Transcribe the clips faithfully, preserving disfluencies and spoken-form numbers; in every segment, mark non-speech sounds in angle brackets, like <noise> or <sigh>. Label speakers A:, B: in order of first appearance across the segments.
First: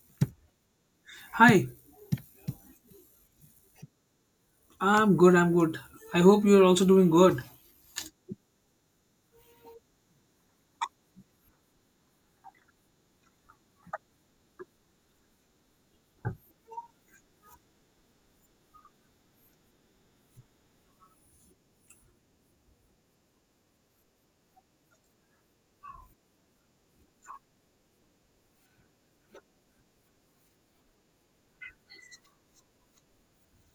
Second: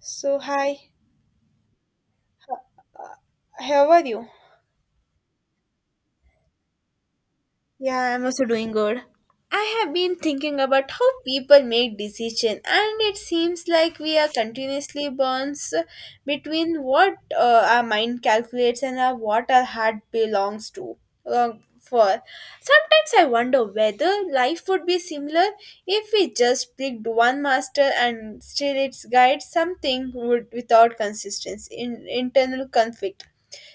A: So, hi,
B: Hi,
A: how are you?
B: I'm good, I'm good. I hope you're also doing good.
A: Yeah, I'm also doing good. I have been thinking about how people make decisions, and it seems like we are continuously bonds between what uh, our mind calculates and our, what our heart belongs to. Uh, for sometimes I wonder whether life would be similar if we just picked one master and still its guide something would without consistency in internal conflict.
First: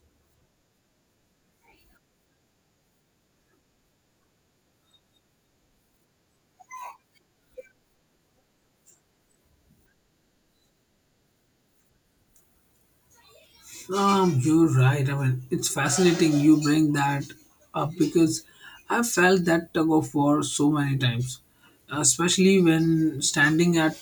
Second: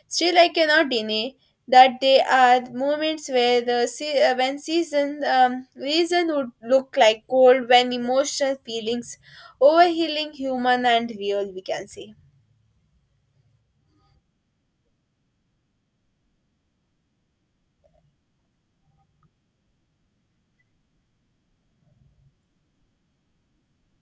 A: Still, I cannot deny that there are moments where the se- uh, when season um, reason would look like cold, when emotional feelings overhealing human and real, we can say.
B: Um, you're right. I mean, it's fascinating you bring that up because I've felt that tug of war so many times, especially when standing at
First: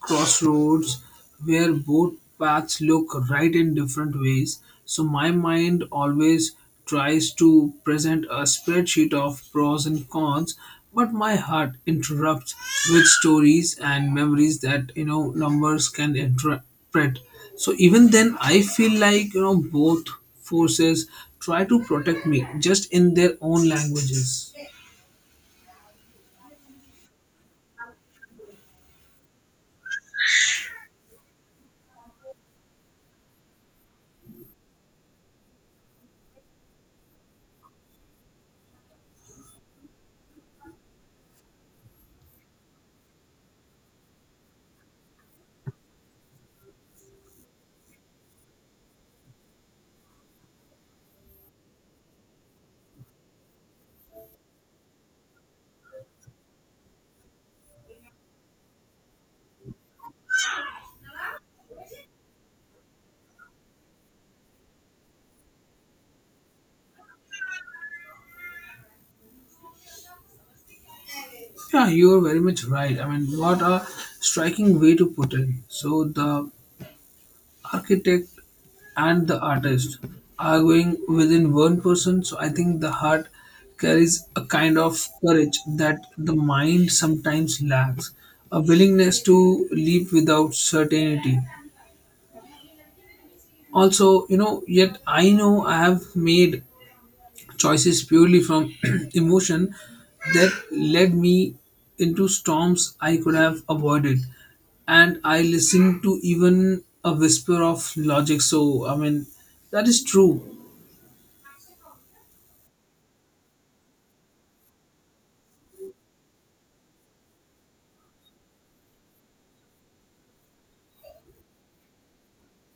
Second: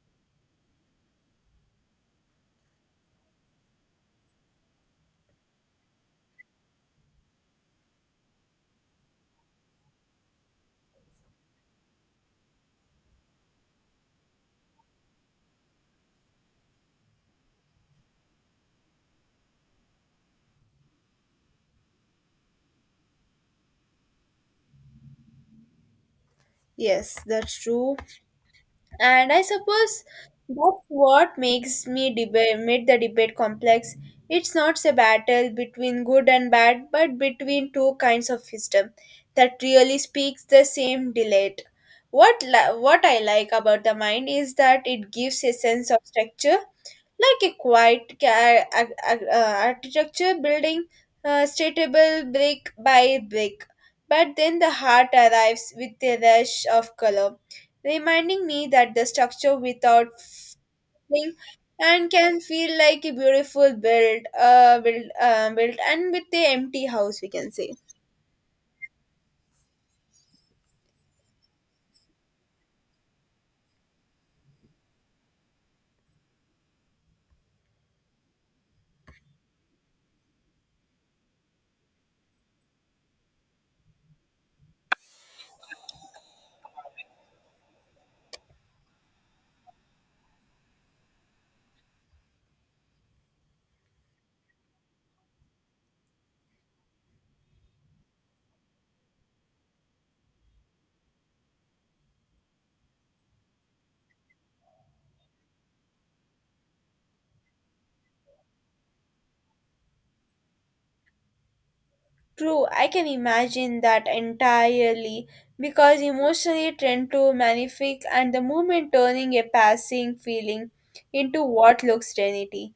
B: crossroads where both paths look right in different ways. So my mind always tries to present a spreadsheet of pros and cons, but my heart interrupts with stories and memories that you know numbers can interpret. So even then, I feel like you know both forces try to protect me just in their own languages.
A: Yes, that's true. And I suppose that's what makes me debate made the debate complex. It's not a battle between good and bad, but between two kinds of wisdom that really speaks the same delight. What li- what I like about the mind is that it gives a sense of structure like a quiet ca- ar- ar- uh, architecture building uh, stateable brick by brick. But then the heart arrives with a rush of color, reminding me that the structure without feeling and can feel like a beautiful build, uh, build, uh, built and with the empty house, we can say.
B: Yeah, you are very much right. I mean, what a striking way to put it. So the architect and the artist are going within one person. So I think the heart carries a kind of courage that the mind sometimes lacks, a willingness to live without certainty. Also, you know, yet I know I have made choices purely from <clears throat> emotion that led me into storms I could have avoided. And I listened to even a whisper of logic. So, I mean, that is true.
A: True, I can imagine that entirely because emotionally tend to magnific and the movement turning a passing feeling into what looks reality.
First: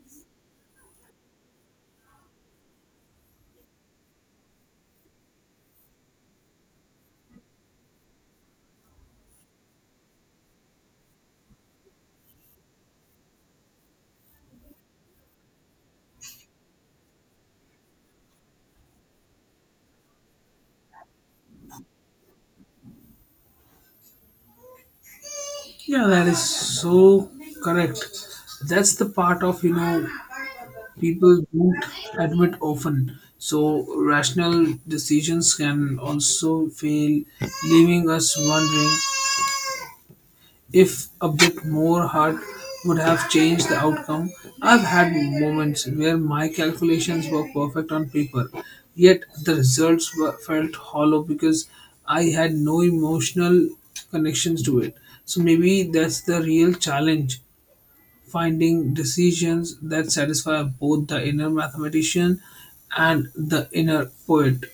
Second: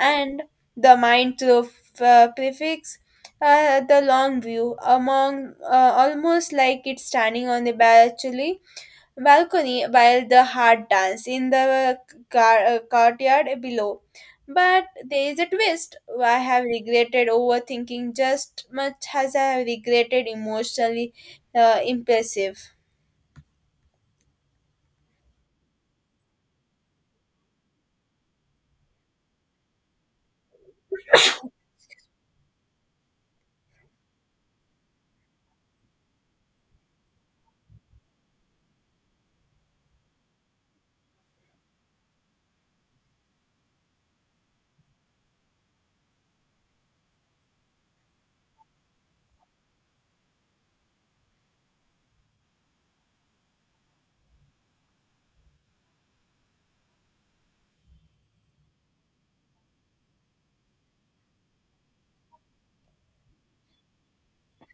A: And the mind through uh, prefix uh, the long view among uh, almost like it's standing on the balcony balcony while the heart dance in the car- uh, courtyard below. But there is a twist. I have regretted overthinking just much as I have regretted emotionally uh, impulsive.
B: Yeah, that is so correct. That's the part of, you know, people don't admit often. So, rational decisions can also fail, leaving us wondering if a bit more heart would have changed the outcome. I've had moments where my calculations were perfect on paper, yet the results were, felt hollow because I had no emotional connections to it. So maybe that's the real challenge finding decisions that satisfy both the inner mathematician and the inner poet.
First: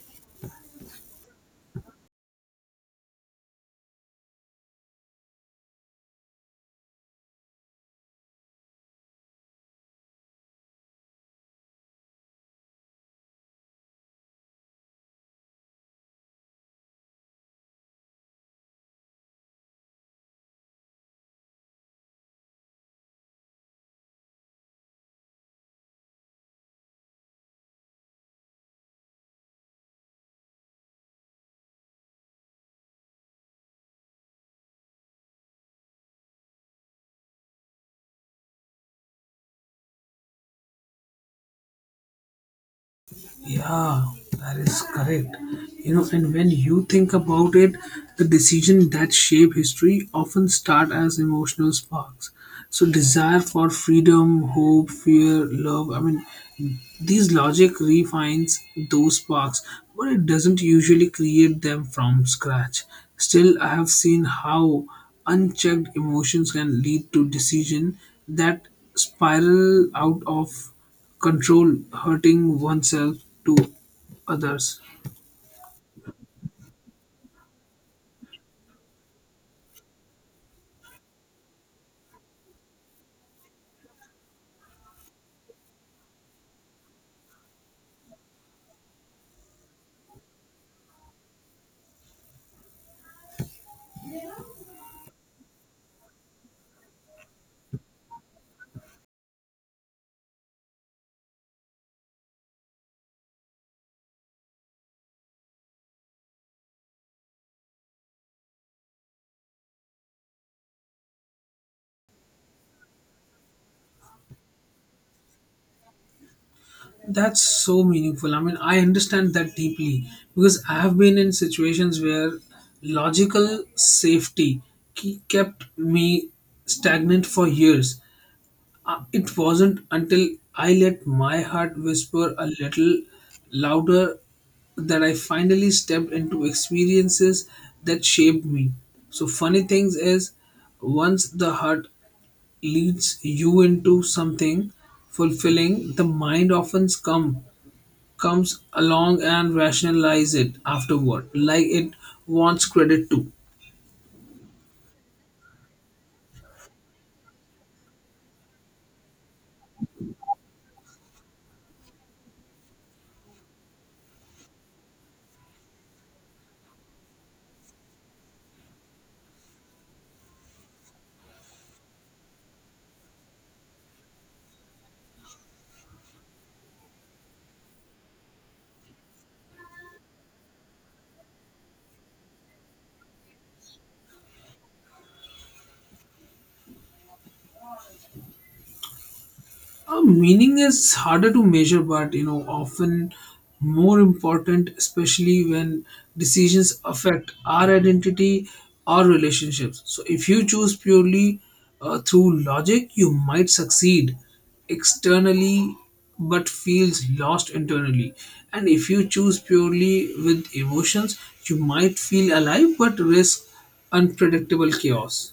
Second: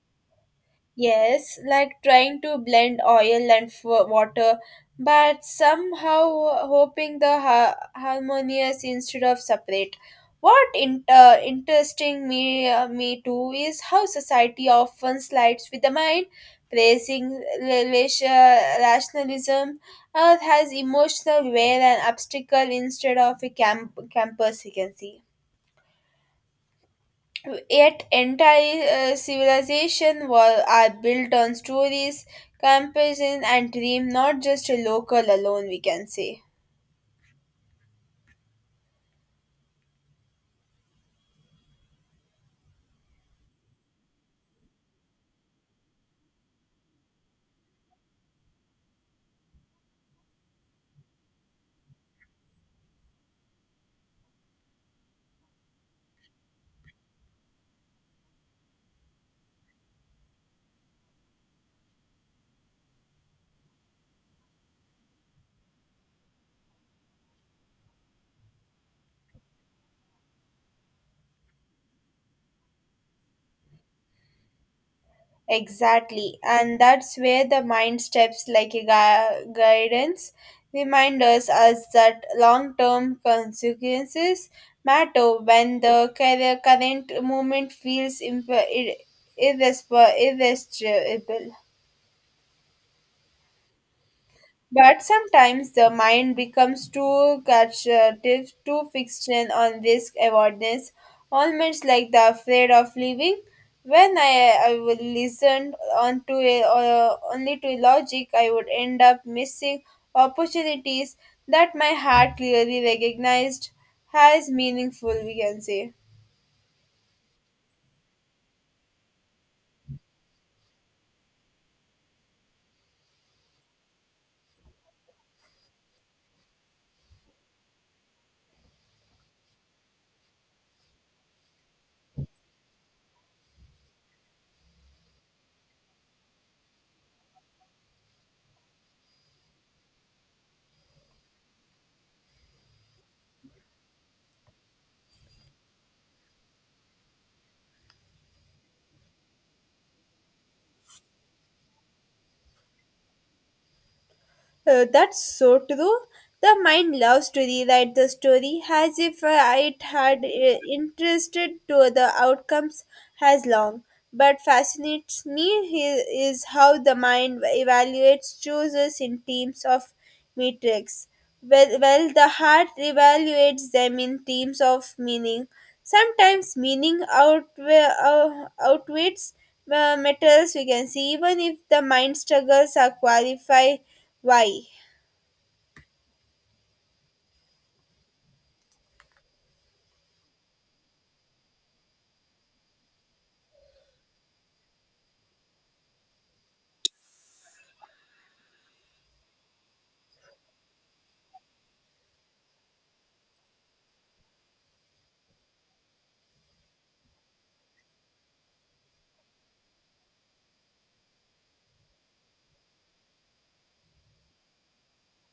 A: Yes, like trying to blend oil and f- water, but somehow hoping the ha- harmonious instead of separate. What in- uh, interesting me uh, me too is how society often slides with the mind, praising rela- rationalism, or has emotional wear and obstacle instead of a camp- campus vacancy. Yet entire uh, civilization were, are built on stories, comparison, and dream, not just a local alone, we can say.
B: Yeah, that is correct. You know, and when you think about it, the decisions that shape history often start as emotional sparks. So, desire for freedom, hope, fear, love I mean, these logic refines those sparks, but it doesn't usually create them from scratch. Still, I have seen how unchecked emotions can lead to decision that spiral out of control hurting oneself to others.
A: Exactly, and that's where the mind steps like a gui- guidance remind us as that long-term consequences matter when the cur- current moment feels imp- ir- irresp- irresistible. But sometimes the mind becomes too catchative, too fixed in on risk awareness, almost like the afraid of leaving. When I, I would listen on to, uh, only to logic, I would end up missing opportunities that my heart clearly recognized as meaningful, we can say.
B: That's so meaningful. I mean, I understand that deeply because I have been in situations where logical safety ke- kept me stagnant for years. Uh, it wasn't until I let my heart whisper a little louder that I finally stepped into experiences that shaped me. So funny things is once the heart leads you into something fulfilling, the mind often come, comes along and rationalize it afterward, like it wants credit too.
A: Uh, that's so true. The mind loves to rewrite the story as if uh, it had uh, interested to the outcomes as long. But fascinates me he- is how the mind evaluates choices in teams of metrics. Well, well, the heart evaluates them in teams of meaning. Sometimes meaning outwe- uh, outweighs uh, matters, we can see, even if the mind struggles are qualify why.
B: Uh, meaning is harder to measure, but you know, often more important, especially when decisions affect our identity or relationships. So, if you choose purely uh, through logic, you might succeed externally but feels lost internally. And if you choose purely with emotions, you might feel alive but risk unpredictable chaos.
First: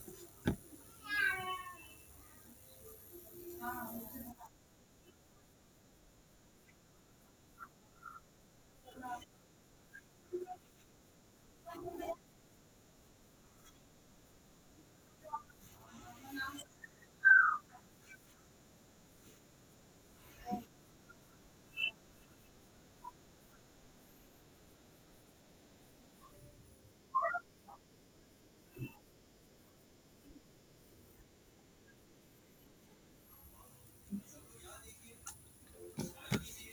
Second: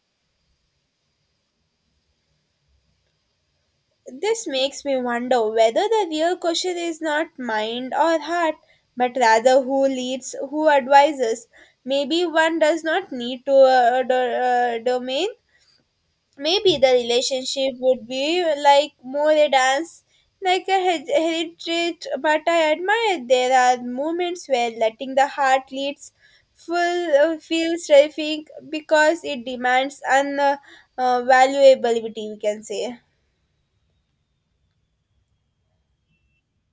A: This makes me wonder whether the real question is not mind or heart, but rather who leads, who advises. Maybe one does not need to uh, do- uh, domain maybe the relationship would be like more a dance like a he- heritage but I admire there are moments where letting the heart leads full uh, feels terrific because it demands an uh, uh, valuability we can say.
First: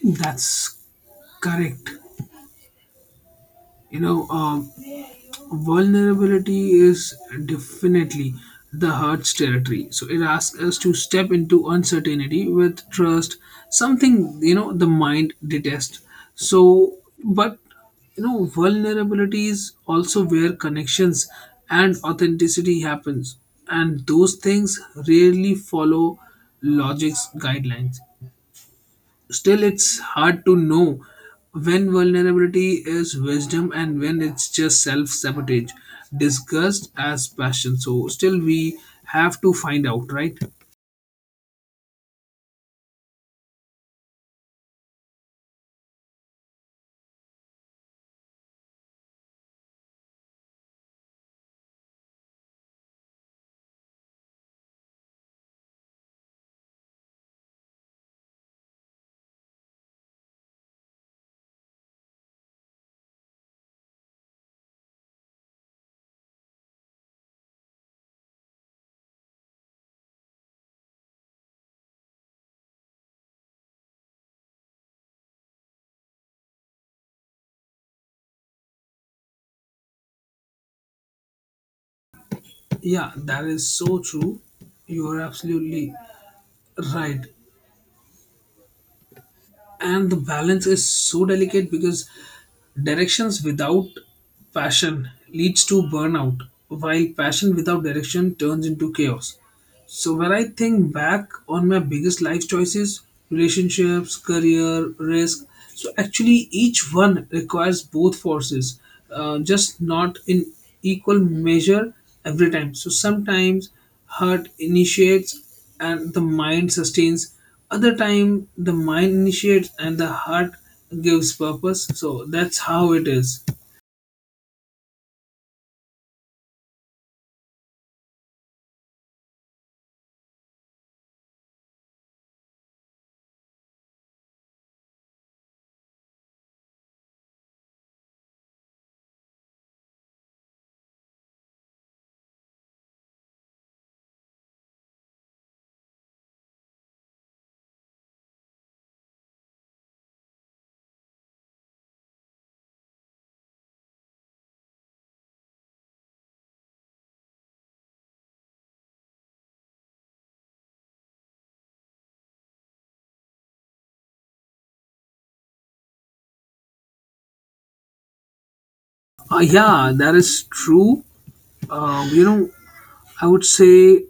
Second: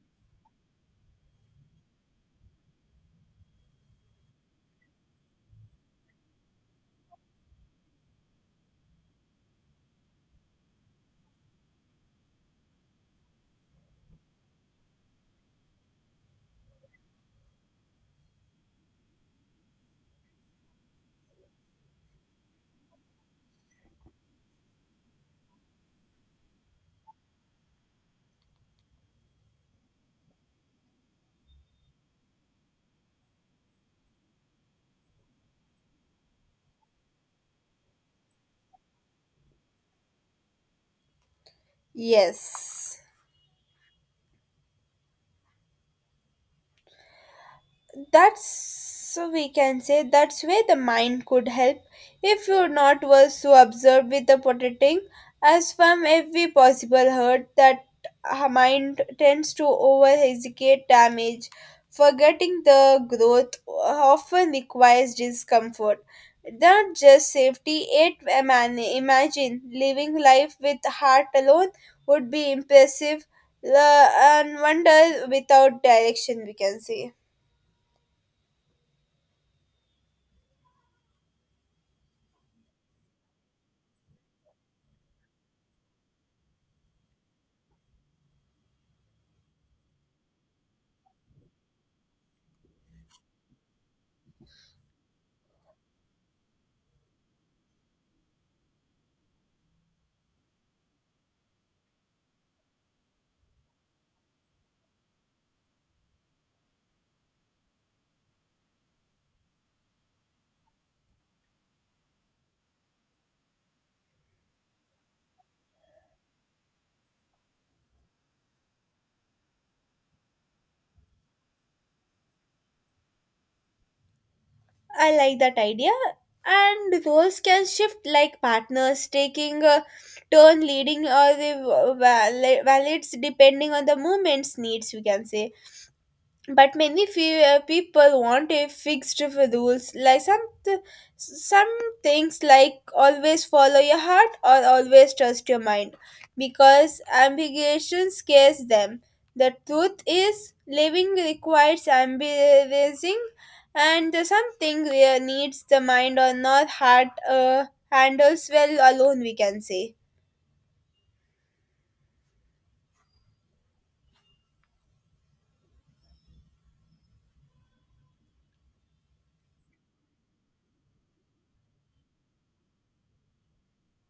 B: That's correct. You know, um, vulnerability is definitely the heart's territory, so it asks us to step into uncertainty with trust, something you know the mind detests. So but you know vulnerability is also where connections and authenticity happens, and those things rarely follow logic's guidelines. Still, it's hard to know when vulnerability is wisdom and when it's just self sabotage, disgust as passion. So, still, we have to find out, right?
A: Yes, that's so we can say that's where the mind could help if you're not was so observed with the protecting as from every possible hurt that our mind tends to over execute damage forgetting the growth often requires discomfort, not just safety. It eman- imagine living life with heart alone would be impressive uh, and wonder without direction we can say.
B: Yeah, that is so true. You are absolutely right. And the balance is so delicate because directions without passion leads to burnout, while passion without direction turns into chaos. So when I think back on my biggest life choices, relationships, career, risk, so actually each one requires both forces, uh, just not in equal measure every time. So sometimes heart initiates and the mind sustains. Other time the mind initiates and the heart gives purpose. So that's how it is.
A: I like that idea. And roles can shift like partners taking a turn leading or the va- valids depending on the moment's needs, we can say, but many few uh, people want a fixed rules like some th- some things like always follow your heart or always trust your mind because ambiguity scares them. The truth is living requires ambivalency and something real needs the mind or not heart uh, handles well alone, we can say.
B: Uh, yeah, that is true. Um, you know, I would say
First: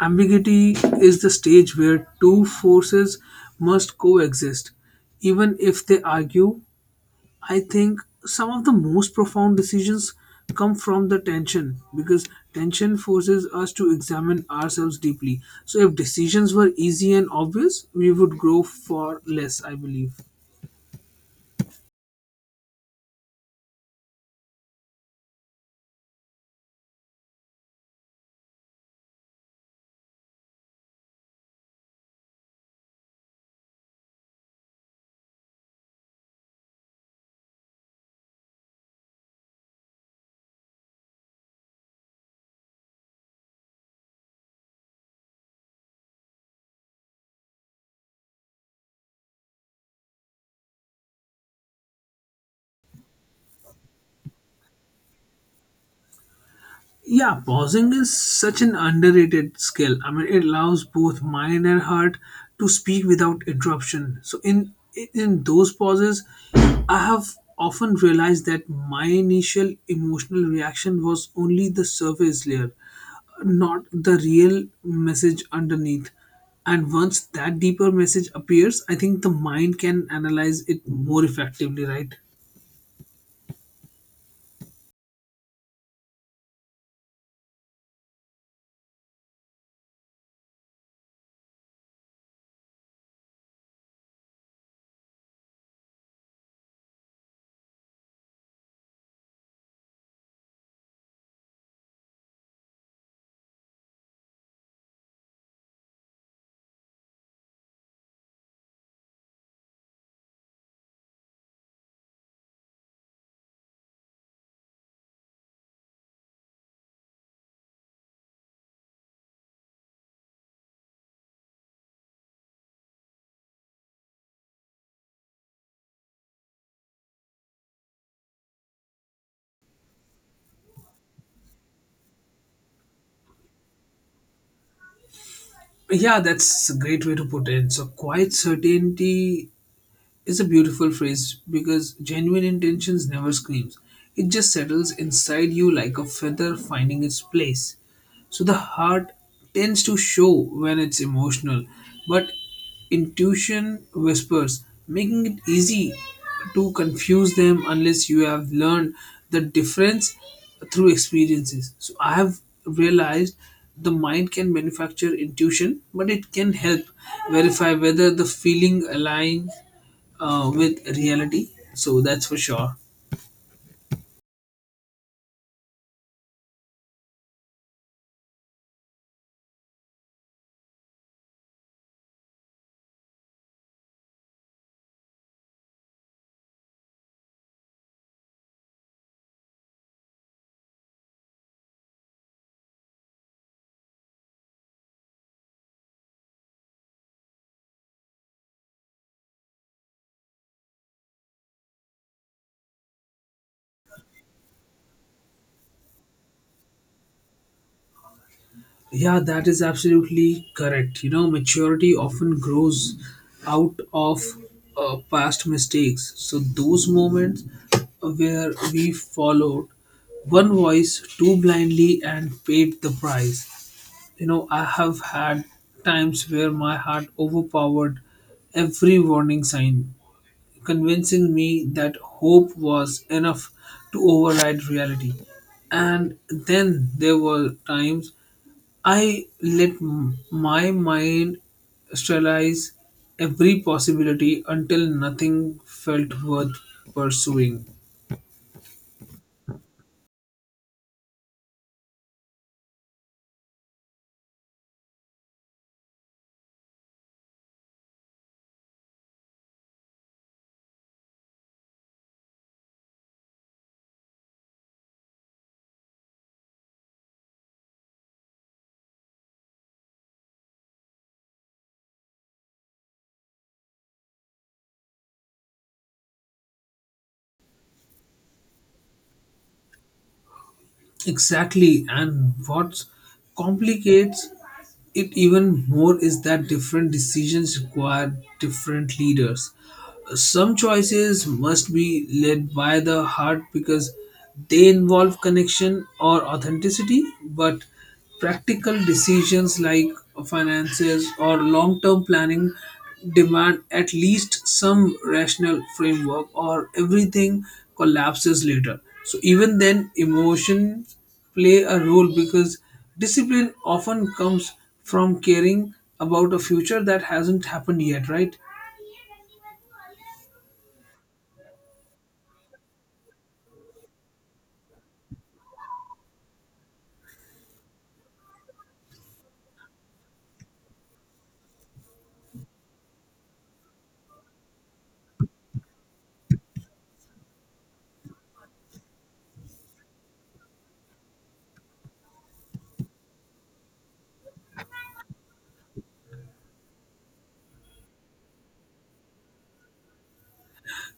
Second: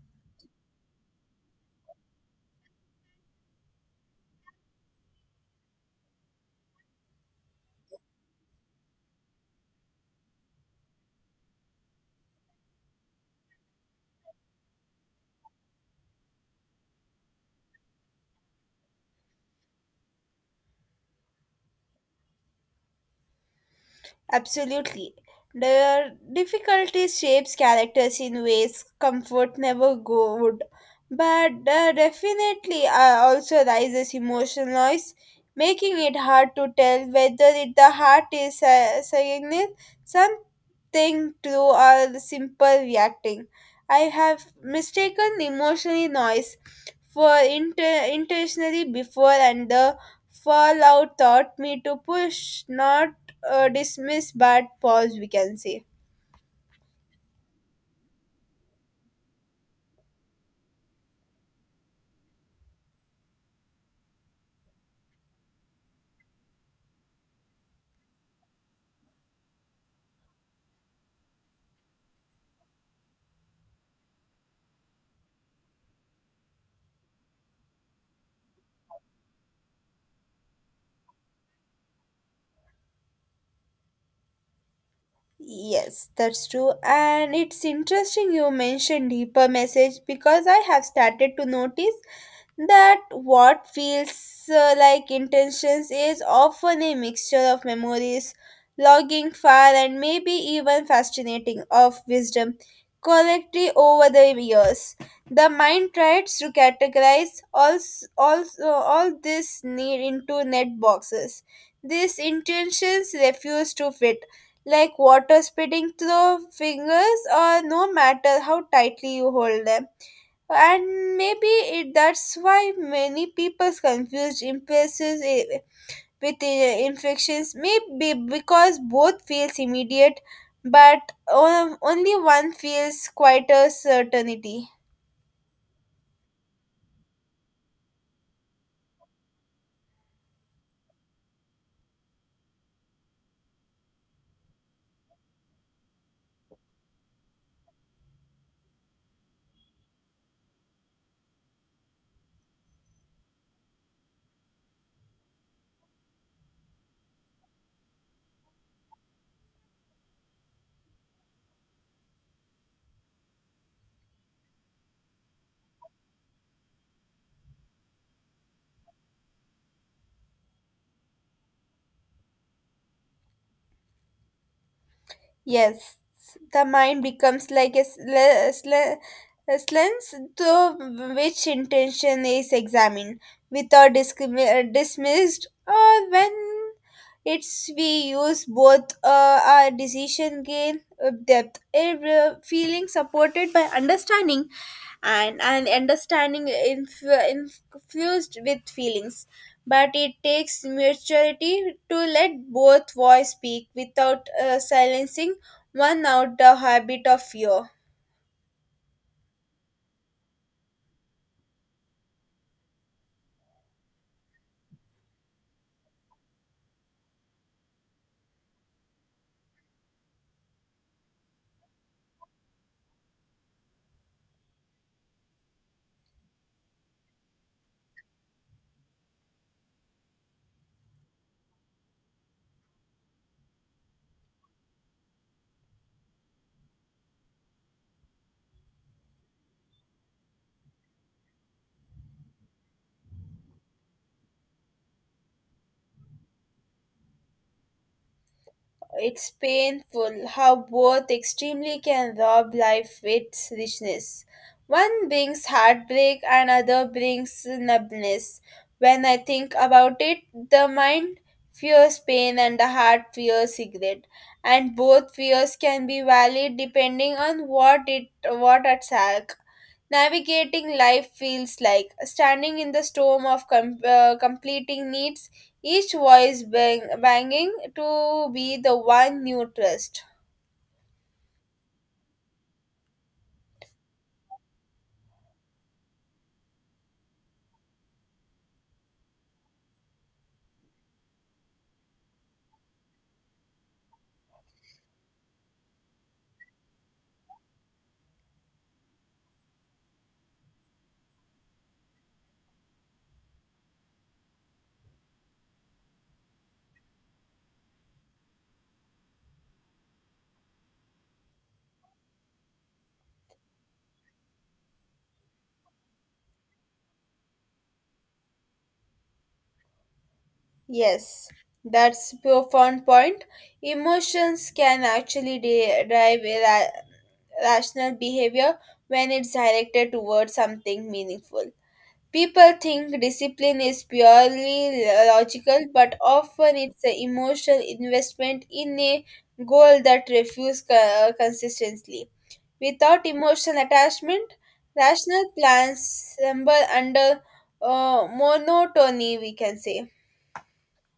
B: Ambiguity is the stage where two forces must coexist, even if they argue. I think some of the most profound decisions come from the tension because tension forces us to examine ourselves deeply. So, if decisions were easy and obvious, we would grow far less, I believe.
A: Absolutely. The difficulty shapes characters in ways comfort never go would. But there definitely uh, also raises emotional noise, making it hard to tell whether it, the heart is uh, saying something true or simple reacting. I have mistaken emotional noise for inter- intentionally before, and the fallout taught me to push, not uh, dismiss but pause, we can say.
B: Yeah, pausing is such an underrated skill. I mean, it allows both mind and heart to speak without interruption. So in in those pauses, I have often realized that my initial emotional reaction was only the surface layer, not the real message underneath. And once that deeper message appears, I think the mind can analyze it more effectively, right?
A: Yes, that's true. And it's interesting you mentioned deeper message because I have started to notice that what feels uh, like intentions is often a mixture of memories, logging fire, and maybe even fascinating of wisdom collectively over the years. The mind tries to categorize all, all, all this need into net boxes. These intentions refuse to fit, like water spitting through fingers, or no matter how tightly you hold them. And maybe it that's why many people confuse impulses i- with i- infections maybe because both feels immediate but o- only one feels quite a certainty.
B: Yeah, that's a great way to put it. So, quiet certainty is a beautiful phrase because genuine intentions never screams. It just settles inside you like a feather finding its place. So the heart tends to show when it's emotional, but intuition whispers, making it easy to confuse them unless you have learned the difference through experiences. So I have realized the mind can manufacture intuition, but it can help verify whether the feeling aligns uh, with reality. So that's for sure.
A: Yes, the mind becomes like a, sl- a, sl- a lens through which intention is examined without discrimi- uh, dismissed or when it's we use both uh, our decision gain uh, depth, uh, feeling supported by understanding, and and understanding inf- infused with feelings. But it takes maturity to let both voice speak without uh, silencing one out the habit of fear.
B: Yeah, that is absolutely correct. You know, maturity often grows out of uh, past mistakes. So those moments where we followed one voice too blindly and paid the price. You know, I have had times where my heart overpowered every warning sign convincing me that hope was enough to override reality. And then there were times I let m- my mind sterilize every possibility until nothing felt worth pursuing.
A: It's painful how both extremely can rob life its richness. One brings heartbreak, another brings numbness. When I think about it, the mind fears pain and the heart fears regret, and both fears can be valid depending on what it what at stake. Navigating life feels like standing in the storm of com- uh, completing needs, each voice bang- banging to be the one you trust.
B: Exactly, and what complicates it even more is that different decisions require different leaders. Some choices must be led by the heart because they involve connection or authenticity, but practical decisions like finances or long term planning demand at least some rational framework, or everything collapses later. So, even then, emotions play a role because discipline often comes from caring about a future that hasn't happened yet, right?
A: Yes, that's profound point. Emotions can actually de- drive ra- rational behavior when it's directed towards something meaningful. People think discipline is purely logical, but often it's an emotional investment in a goal that refuses co- consistently. Without emotional attachment, rational plans stumble under uh, monotony, we can say.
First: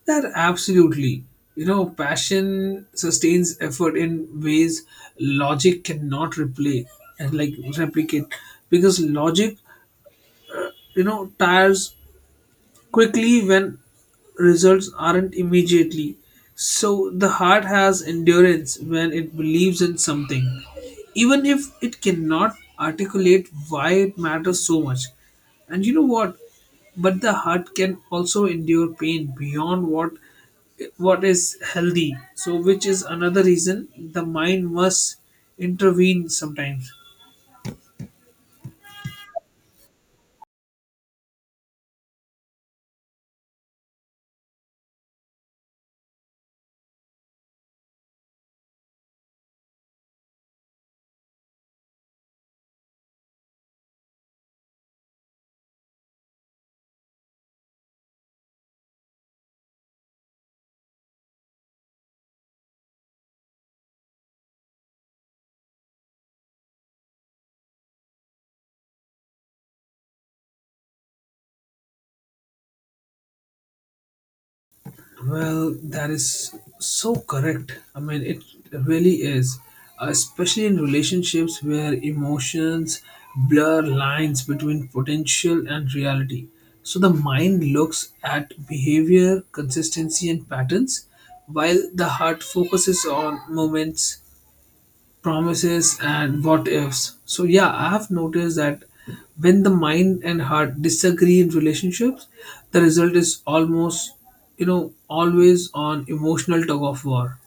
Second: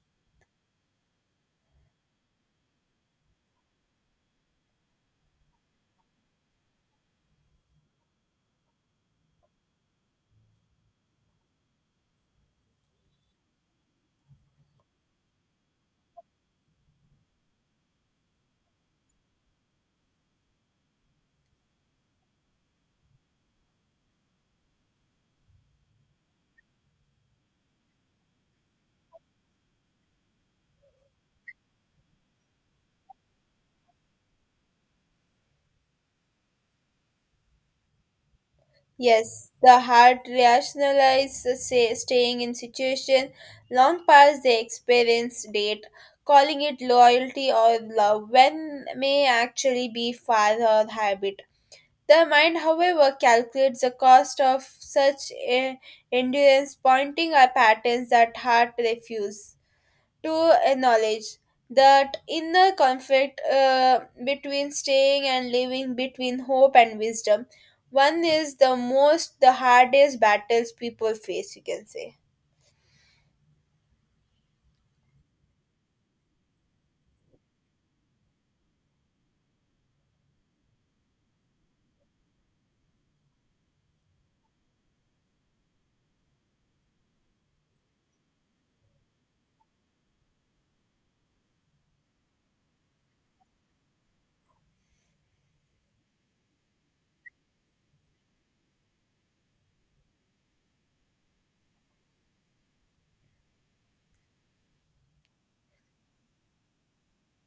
B: That absolutely. You know, passion sustains effort in ways logic cannot replay and like replicate because logic, you know, tires quickly when results aren't immediately. So the heart has endurance when it believes in something, even if it cannot articulate why it matters so much. And you know what? But the heart can also endure pain beyond what what is healthy. So which is another reason the mind must intervene sometimes.
A: Yes, the heart rationalizes say, staying in situation long past the experience date, calling it loyalty or love when may actually be father habit. The mind, however, calculates the cost of such eh, endurance, pointing at patterns that heart refuse to acknowledge that inner conflict uh, between staying and living, between hope and wisdom. One is the most, the hardest battles people face, you can say.
B: Well, that is so correct. I mean, it really is, uh, especially in relationships where emotions blur lines between potential and reality. So the mind looks at behavior, consistency, and patterns, while the heart focuses on moments promises and what ifs. So yeah, I have noticed that when the mind and heart disagree in relationships, the result is almost you know always on emotional tug of war.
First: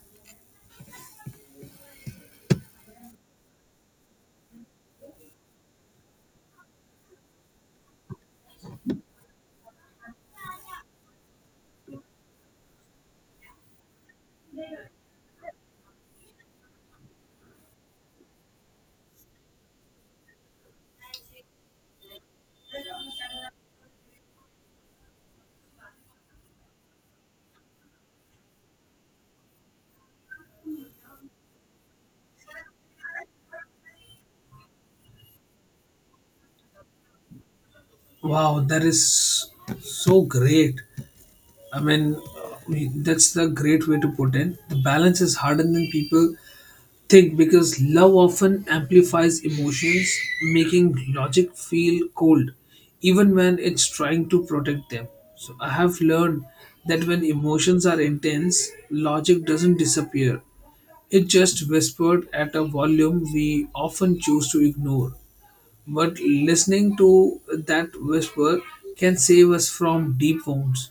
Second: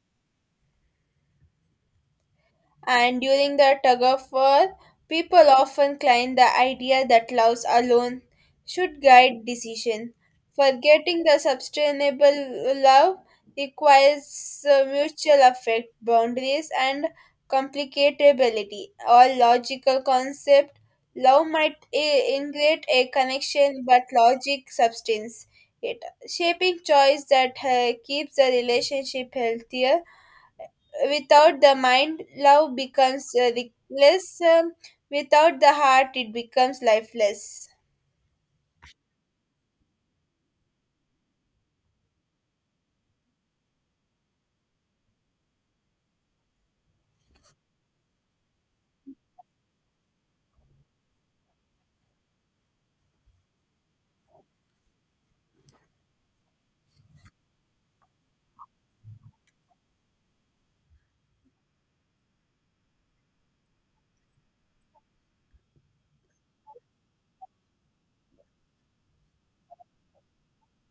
A: And during the tug of war, people often claim the idea that love alone should guide decision. Forgetting the sustainable love requires uh, mutual affect, boundaries, and complicatability. All logical concept, love might i- integrate a connection, but logic substance it, shaping choice that uh, keeps the relationship healthier. Without the mind, love becomes uh, reckless. Um, without the heart, it becomes lifeless.
B: Wow, that is so great. I mean, uh, we- that's the great way to put in. The balance is harder than people Thick because love often amplifies emotions, making logic feel cold, even when it's trying to protect them. So I have learned that when emotions are intense, logic doesn't disappear. It just whispered at a volume we often choose to ignore. But listening to that whisper can save us from deep wounds.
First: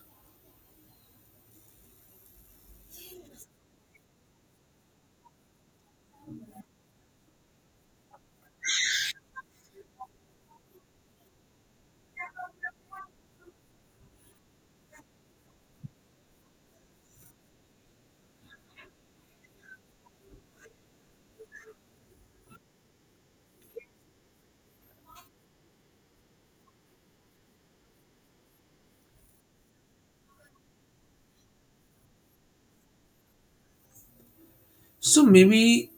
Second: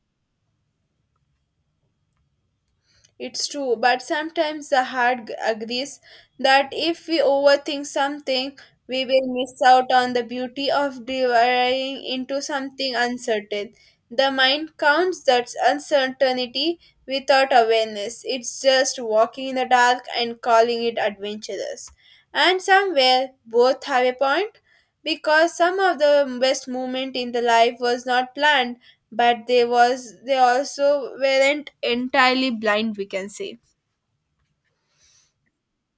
A: It's true, but sometimes the heart g- agrees that if we overthink something, we will miss out on the beauty of diving into something uncertain. The mind counts that uncertainty without awareness. It's just walking in the dark and calling it adventurous. And somewhere, both have a point because some of the best moment in the life was not planned, but they was they also weren't entirely blind, we can say.
B: So maybe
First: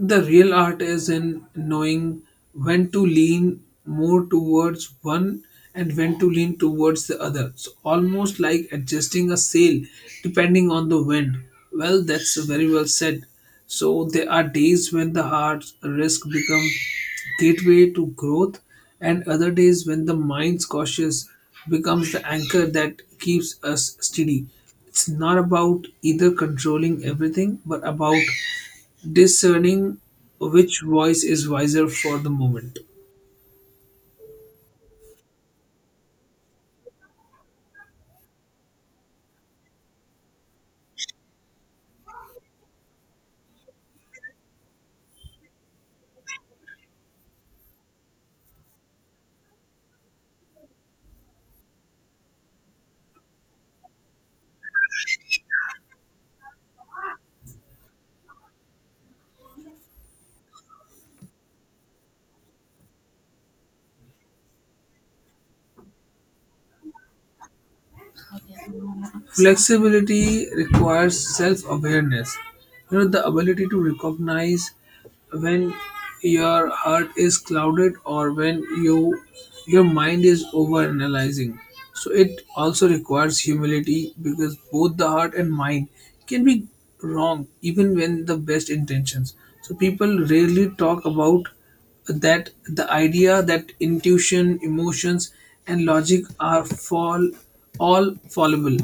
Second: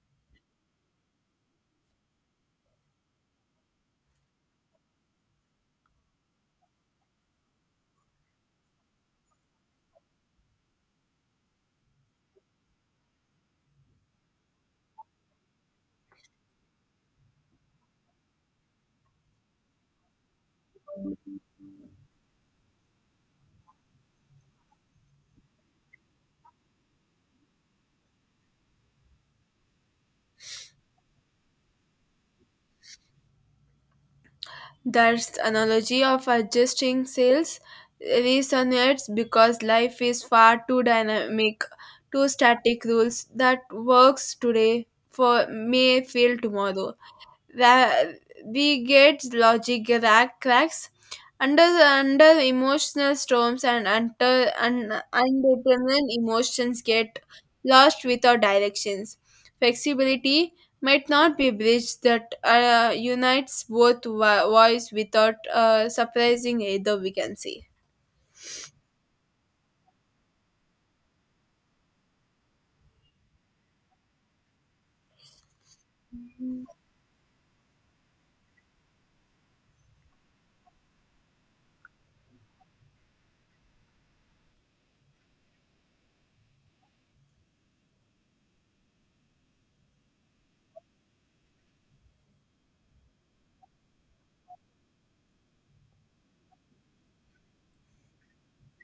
B: the real art is in knowing when to lean more towards one and when to lean towards the other. So almost like adjusting a sail depending on the wind. Well, that's very well said. So there are days when the heart risk becomes gateway to growth and other days when the mind's cautious becomes the anchor that keeps us steady. It's not about either controlling everything but about discerning which voice is wiser for the moment.
A: Thus, analogy of adjusting sales resonates because life is far too dynamic, too static rules that works today for may fail tomorrow. Ra- we get logic ra- cracks under under emotional storms and under and undetermined emotions get lost without directions. Flexibility might not be a bridge that uh, unites both vo- voice without uh, surprising either. We can see.
B: Flexibility requires self awareness, you know, the ability to recognize when your heart is clouded or when you your mind is over analyzing. So it also requires humility because both the heart and mind can be wrong even when the best intentions. So people rarely talk about that the idea that intuition, emotions, and logic are fall all fallible.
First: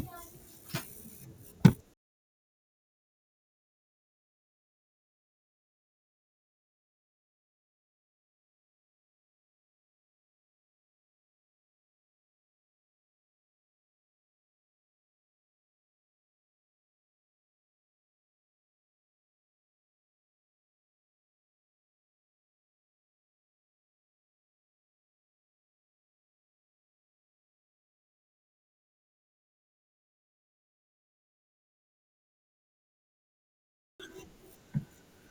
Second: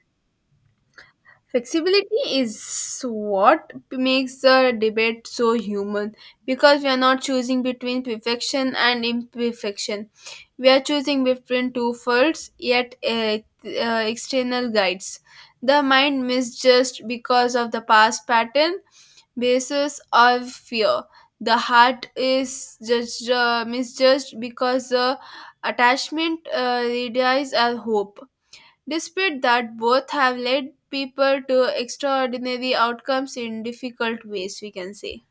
A: Flexibility is what makes the debate so human because we are not choosing between perfection and imperfection. We are choosing between two faults yet uh, uh, external guides. The mind misjudged because of the past pattern, basis, or fear. The heart is judged, uh, misjudged because the attachment uh, relies on hope. Despite that, both have led people to extraordinary outcomes in difficult ways, we can say.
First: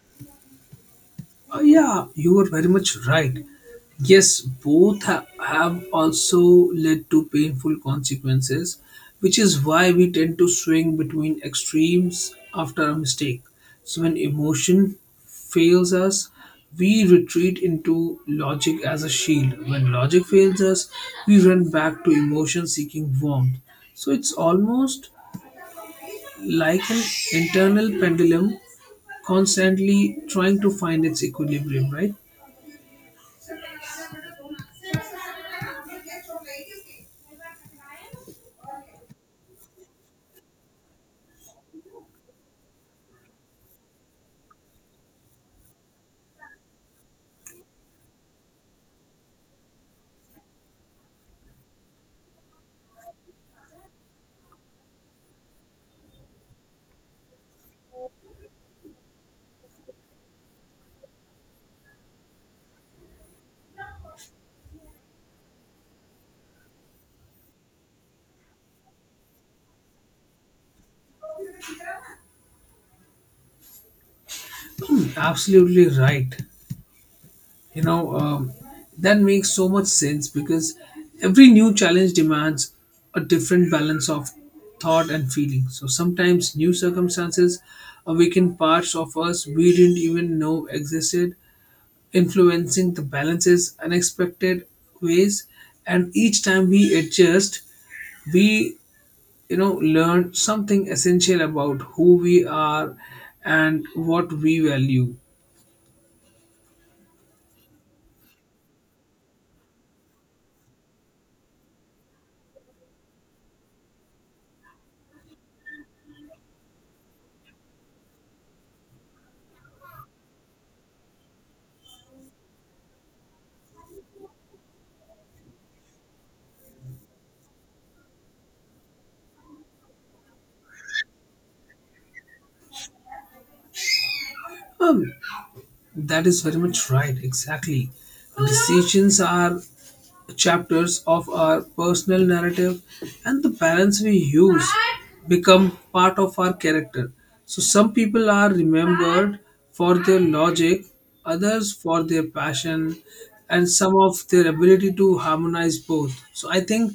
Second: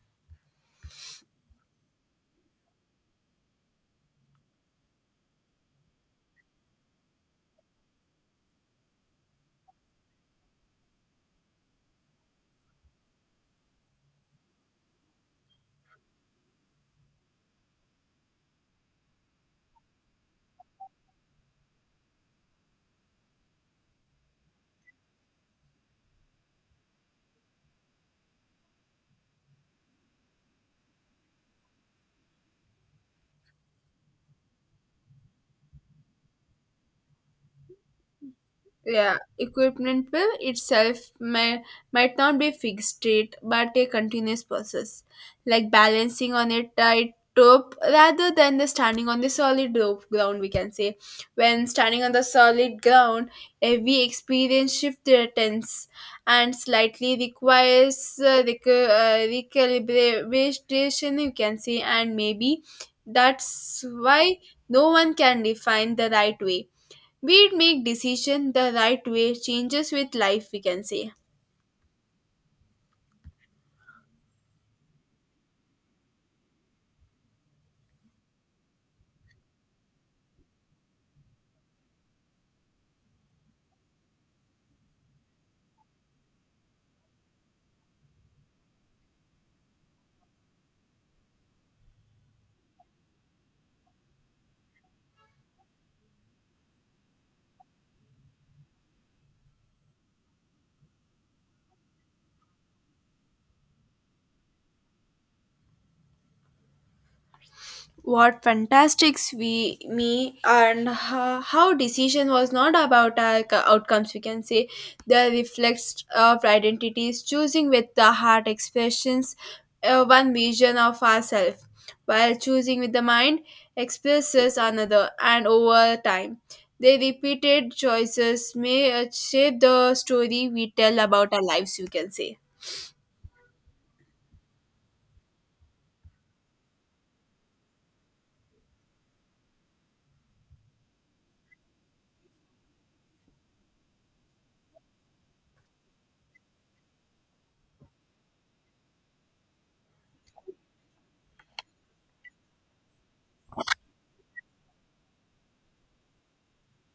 B: Uh, yeah, you are very much right. Yes, both ha- have also led to painful consequences, which is why we tend to swing between extremes after a mistake. So, when emotion fails us, we retreat into logic as a shield. When logic fails us, we run back to emotion seeking warmth. So, it's almost like an internal pendulum constantly trying to find its equilibrium, right?
A: Yeah, equipment will itself may, might not be fixed rate but a continuous process, like balancing on a tight rope rather than the standing on the solid rope ground. We can say when standing on the solid ground, every experience shift their tense and slightly requires uh, rec- uh, recalibration. You can say, and maybe that's why no one can define the right way. We'd make decision the right way changes with life, we can say.
B: Absolutely right. You know, um, that makes so much sense because every new challenge demands a different balance of thought and feeling. So sometimes new circumstances awaken parts of us we didn't even know existed, influencing the balances unexpected ways. And each time we adjust, we you know learn something essential about who we are and what we value.
A: What fantastics we me and ho- how decision was not about our c- outcomes we can say the reflex of identities choosing with the heart expressions uh, one vision of ourselves while choosing with the mind expresses another and over time the repeated choices may uh, shape the story we tell about our lives, you can say.
B: Um, That is very much right, exactly. Decisions are chapters of our personal narrative, and the parents we use become part of our character. So, some people are remembered for their logic, others for their passion, and some of their ability to harmonize both. So, I think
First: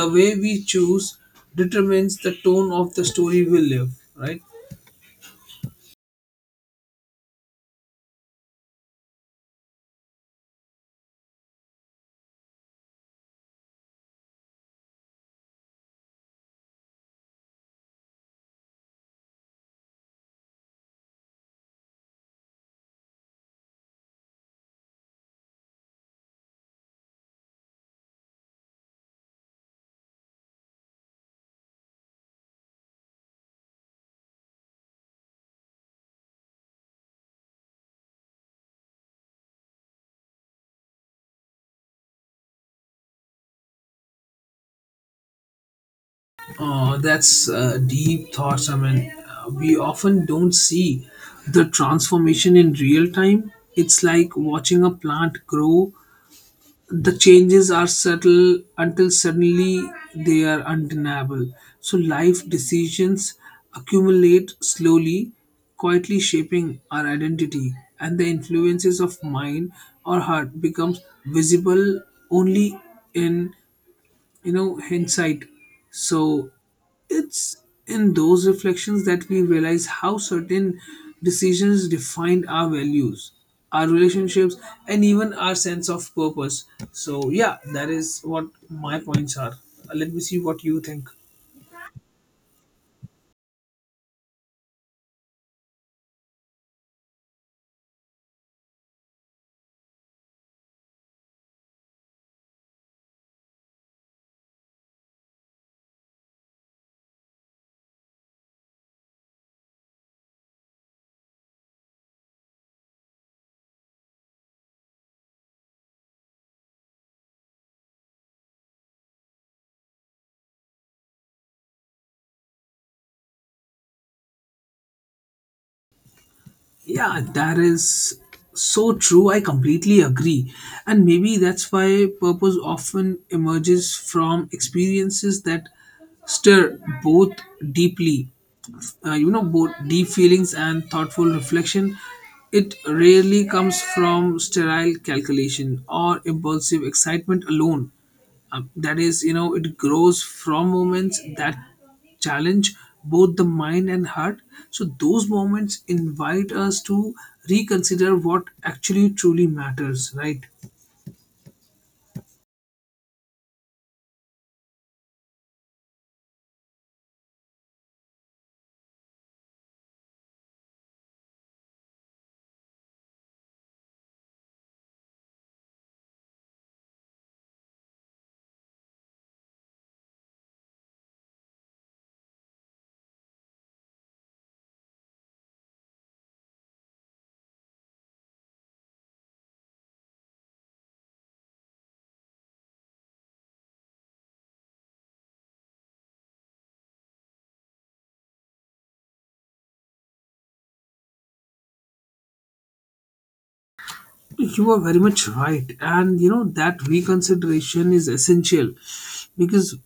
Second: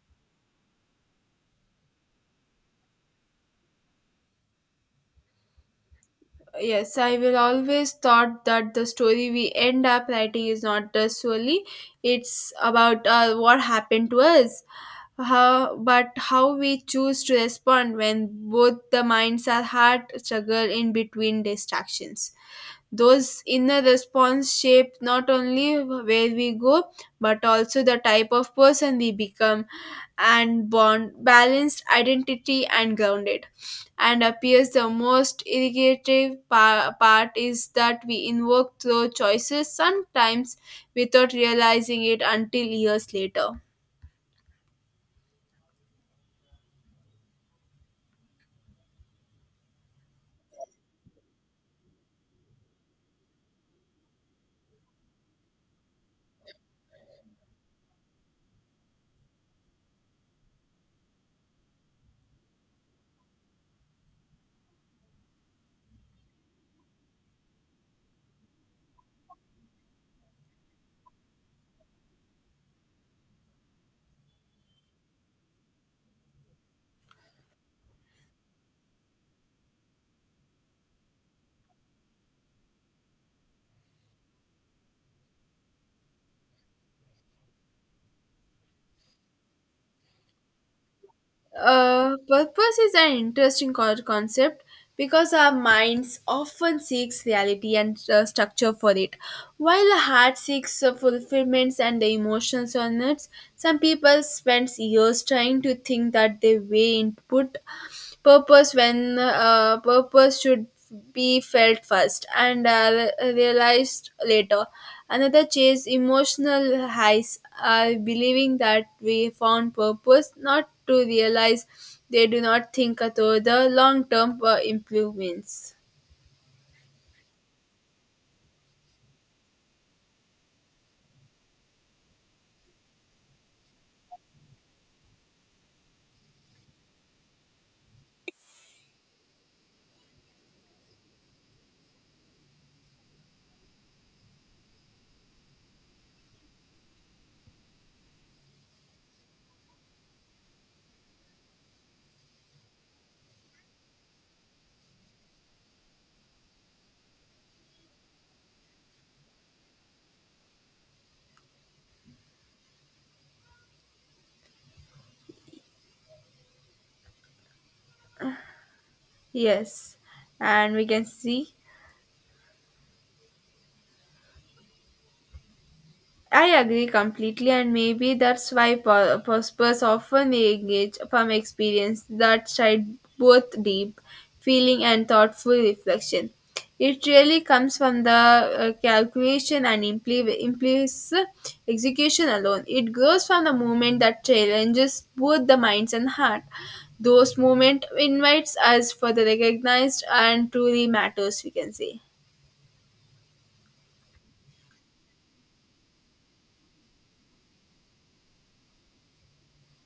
B: the way we choose determines the tone of the story we live, right?
A: Yes, I will always thought that the story we end up writing is not just solely it's about uh, what happened to us, how, but how we choose to respond when both the minds are hard struggle in between distractions. Those inner response shape not only where we go, but also the type of person we become and bond balanced identity and grounded and appears the most irritative pa- part is that we invoke those choices sometimes without realizing it until years later.
B: Oh, that's uh, deep thoughts. I mean, uh, we often don't see the transformation in real time. It's like watching a plant grow. The changes are subtle until suddenly they are undeniable. So, life decisions accumulate slowly, quietly shaping our identity, and the influences of mind or heart becomes visible only in you know hindsight. So it's in those reflections that we realize how certain decisions defined our values, our relationships, and even our sense of purpose. So yeah, that is what my points are. Uh, let me see what you think.
A: Uh, purpose is an interesting co- concept because our minds often seeks reality and uh, structure for it. While the heart seeks uh, fulfillments and the emotions on it, some people spend years trying to think that their way input purpose when uh, purpose should be felt first and uh, realized later. Another chase emotional highs, uh, believing that we found purpose, not to realize they do not think through the long term improvements.
B: Yeah, that is so true. I completely agree. And maybe that's why purpose often emerges from experiences that stir both deeply, uh, you know, both deep feelings and thoughtful reflection. It rarely comes from sterile calculation or impulsive excitement alone. Uh, that is, you know, it grows from moments that challenge both the mind and heart. So, those moments invite us to reconsider what actually truly matters, right?
A: Yes, and we can see. I agree completely, and maybe that's why po- Prospers often engage from experience that side both deep feeling and thoughtful reflection. It really comes from the uh, calculation and impl- implies execution alone. It grows from the moment that challenges both the minds and heart. Those moment invites us for the recognized and truly matters, we can say.
B: You are very much right. And you know, that reconsideration is essential because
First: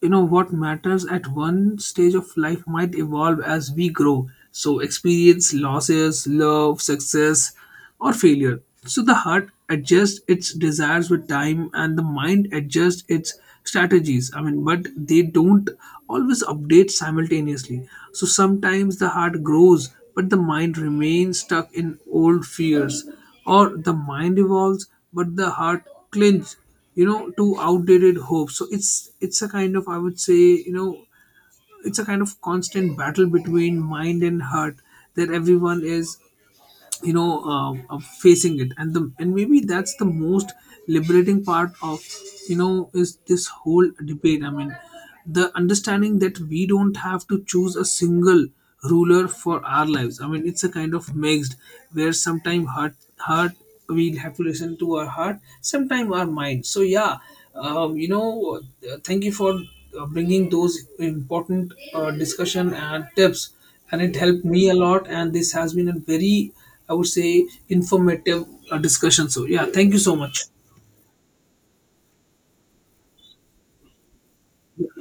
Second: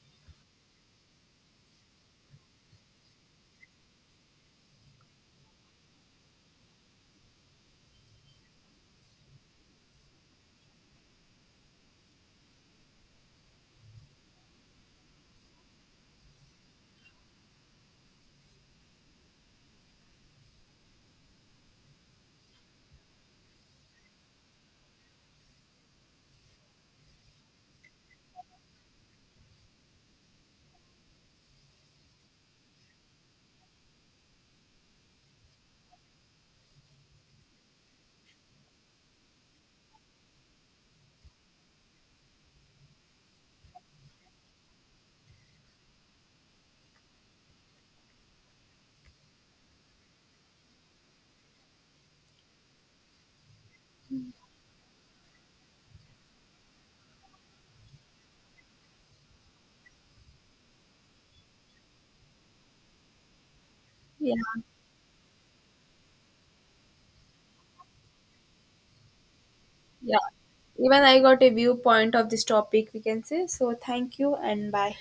B: you know what matters at one stage of life might evolve as we grow. So, experience, losses, love, success, or failure. So, the heart adjusts its desires with time and the mind adjusts its strategies. I mean, but they don't always update simultaneously. So, sometimes the heart grows, but the mind remains stuck in old fears or the mind evolves but the heart clings you know to outdated hopes. So it's it's a kind of I would say, you know, it's a kind of constant battle between mind and heart that everyone is you know uh, of facing it. And the and maybe that's the most liberating part of, you know, is this whole debate. I mean, the understanding that we don't have to choose a single ruler for our lives. I mean, it's a kind of mixed where sometimes heart heart we'll have to listen to our heart sometimes our mind. So yeah, um, you know, uh, thank you for uh, bringing those important uh, discussion and tips, and it
A: Yeah.
B: helped me a lot, and this has been a very I would say informative uh, discussion. So yeah, thank you so
A: Yeah.
B: much.
A: Even I got a viewpoint of this topic, we can say. So thank you and bye.